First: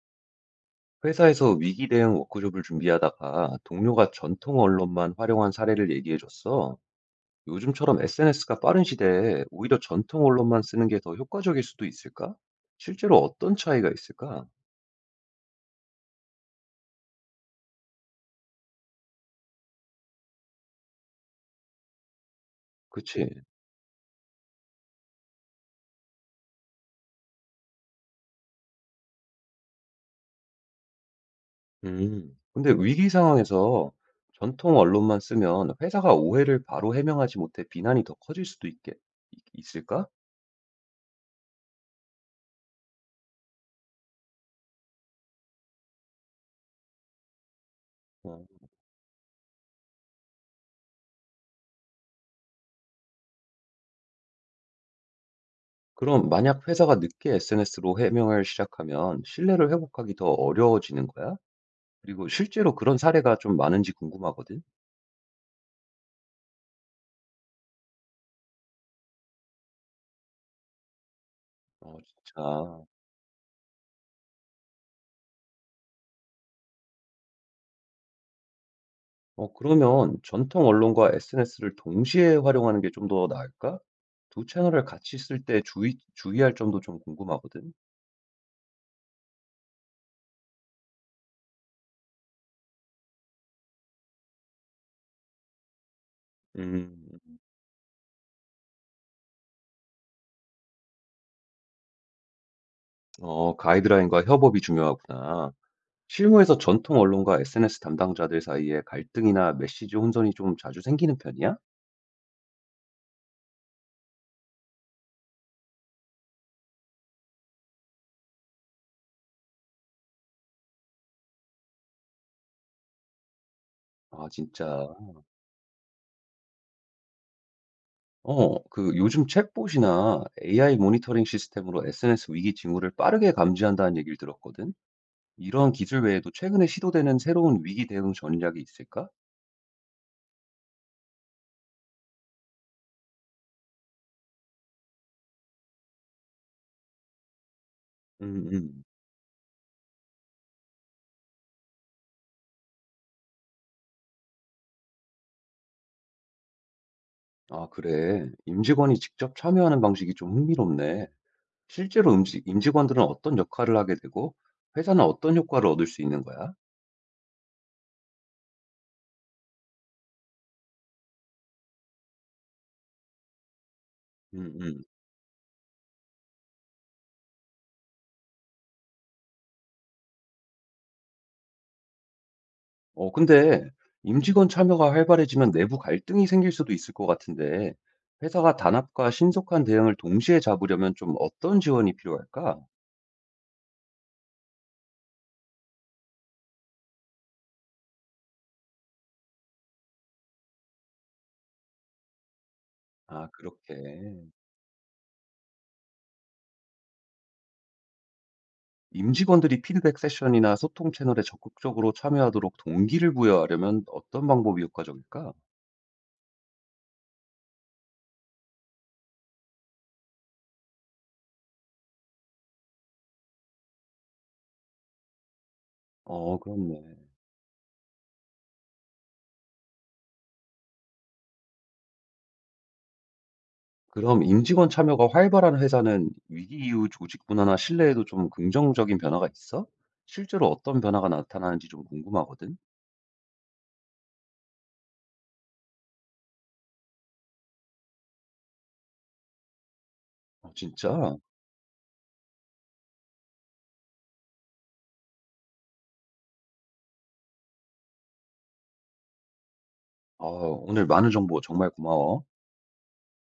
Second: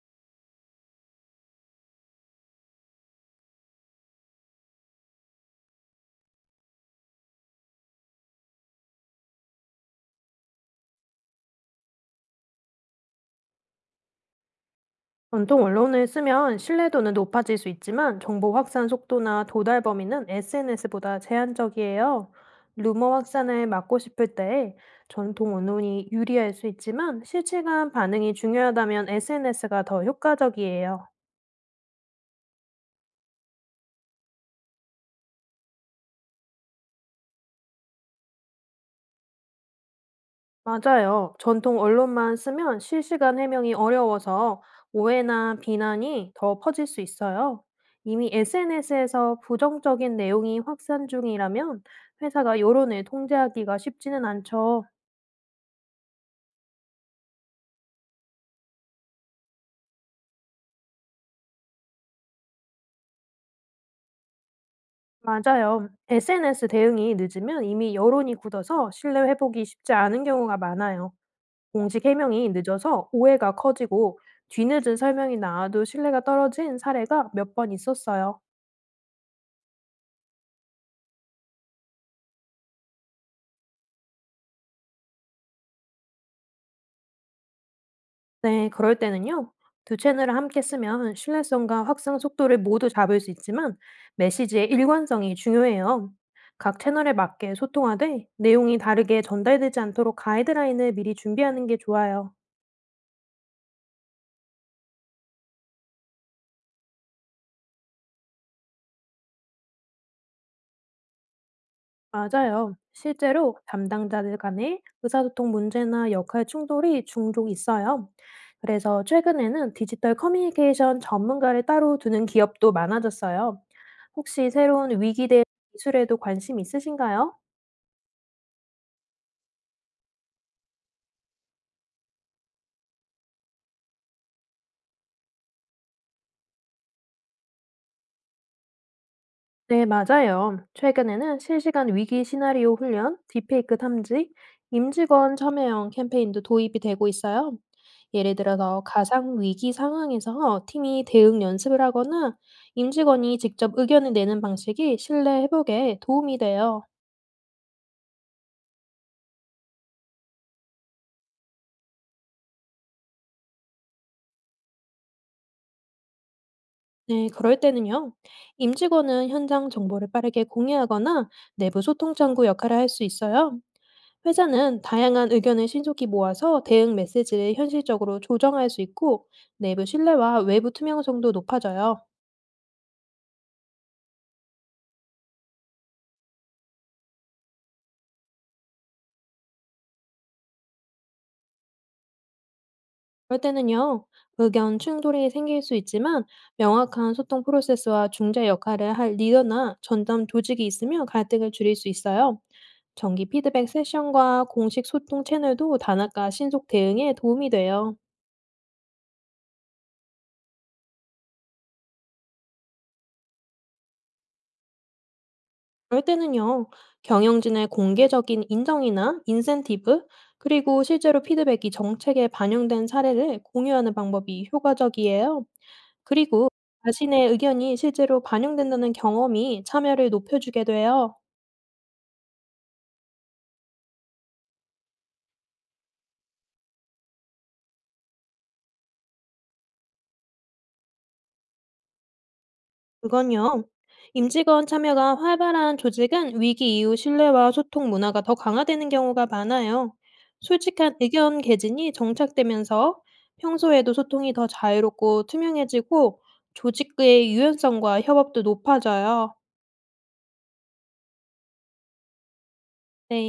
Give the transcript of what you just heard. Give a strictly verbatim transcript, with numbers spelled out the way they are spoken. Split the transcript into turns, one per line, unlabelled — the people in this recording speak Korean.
회사에서 위기 대응 워크숍을 준비하다가 동료가 전통 언론만 활용한 사례를 얘기해줬어. 요즘처럼 에스엔에스가 빠른 시대에 오히려 전통 언론만 쓰는 게 더 효과적일 수도 있을까? 실제로 어떤 차이가 있을까?
전통 언론을 쓰면 신뢰도는 높아질 수 있지만 정보 확산 속도나 도달 범위는 에스엔에스보다 제한적이에요. 루머
그치.
확산을 막고 싶을 때에 전통 언론이 유리할 수 있지만 실시간 반응이 중요하다면 에스엔에스가 더 효과적이에요.
음. 근데 위기 상황에서 전통 언론만 쓰면 회사가 오해를 바로 해명하지 못해 비난이 더 커질 수도 있게, 있- 있을까?
맞아요. 전통 언론만 쓰면 실시간 해명이 어려워서 오해나 비난이 더 퍼질 수 있어요. 이미
어.
에스엔에스에서 부정적인 내용이 확산 중이라면 회사가 여론을 통제하기가 쉽지는 않죠.
그럼 만약 회사가 늦게 에스엔에스로 해명을 시작하면 신뢰를 회복하기 더 어려워지는 거야? 그리고 실제로 그런 사례가 좀 많은지 궁금하거든.
맞아요. 에스엔에스 대응이 늦으면 이미 여론이 굳어서 신뢰 회복이 쉽지 않은 경우가 많아요.
어,
공식 해명이
진짜.
늦어서 오해가 커지고 뒤늦은 설명이 나와도 신뢰가 떨어진 사례가 몇 번 있었어요.
어, 그러면 전통 언론과 에스엔에스를 동시에 활용하는 게 좀 더 나을까? 두 채널을 같이 쓸 때 주의 주의할 점도 좀 궁금하거든.
네, 그럴 때는요. 두 채널을 함께 쓰면 신뢰성과 확산 속도를 모두 잡을 수 있지만 메시지의 일관성이 중요해요. 각 채널에
음.
맞게 소통하되 내용이 다르게 전달되지 않도록 가이드라인을 미리 준비하는 게 좋아요.
어, 가이드라인과 협업이 중요하구나. 실무에서 전통 언론과 에스엔에스 담당자들 사이에 갈등이나 메시지 혼선이 좀 자주 생기는 편이야?
맞아요. 실제로 담당자들 간의 의사소통 문제나 역할 충돌이 종종 있어요. 그래서 최근에는 디지털 커뮤니케이션 전문가를 따로 두는 기업도 많아졌어요.
아,
혹시
진짜.
새로운 위기 대응 기술에도 관심 있으신가요?
어, 그 요즘 챗봇이나 에이아이 모니터링 시스템으로 에스엔에스 위기 징후를 빠르게 감지한다는 얘기를 들었거든. 이런 기술 외에도 최근에 시도되는 새로운 위기 대응 전략이 있을까?
네, 맞아요. 최근에는 실시간 위기 시나리오 훈련, 딥페이크 탐지, 임직원 참여형 캠페인도 도입이 되고 있어요. 예를
음,
들어서
음.
가상 위기 상황에서 팀이 대응 연습을 하거나 임직원이 직접 의견을 내는 방식이 신뢰 회복에 도움이 돼요.
아, 그래. 임직원이 직접 참여하는 방식이 좀 흥미롭네. 실제로 임직, 임직원들은 어떤 역할을 하게 되고, 회사는 어떤 효과를 얻을 수 있는 거야?
네, 그럴 때는요. 임직원은 현장 정보를 빠르게 공유하거나 내부 소통 창구 역할을 할 수 있어요.
음, 음, 음.
회사는 다양한 의견을 신속히 모아서 대응 메시지를 현실적으로 조정할 수 있고 내부 신뢰와 외부 투명성도 높아져요.
어, 근데 임직원 참여가 활발해지면 내부 갈등이 생길 수도 있을 것 같은데, 회사가 단합과 신속한 대응을 동시에 잡으려면 좀 어떤 지원이 필요할까?
그럴 때는요, 의견 충돌이 생길 수 있지만 명확한 소통 프로세스와 중재 역할을 할 리더나 전담 조직이 있으면 갈등을 줄일 수 있어요. 정기
아,
피드백
그렇게.
세션과 공식 소통 채널도 단합과 신속 대응에 도움이 돼요.
임직원들이 피드백 세션이나 소통 채널에 적극적으로 참여하도록 동기를 부여하려면 어떤 방법이 효과적일까?
그럴 때는요, 경영진의 공개적인 인정이나 인센티브, 그리고 실제로 피드백이 정책에 반영된 사례를 공유하는 방법이 효과적이에요.
어,
그리고
그렇네.
자신의 의견이 실제로 반영된다는 경험이 참여를 높여주게 돼요.
그럼 임직원 참여가 활발한 회사는 위기 이후 조직 문화나 신뢰에도 좀 긍정적인 변화가 있어? 실제로 어떤 변화가 나타나는지 좀 궁금하거든?
그건요. 임직원 참여가 활발한 조직은 위기 이후 신뢰와 소통 문화가 더 강화되는 경우가 많아요.
어,
솔직한
진짜?
의견 개진이 정착되면서 평소에도 소통이 더 자유롭고 투명해지고 조직의 유연성과 협업도 높아져요.
아, 오늘 많은 정보 정말 고마워.
네.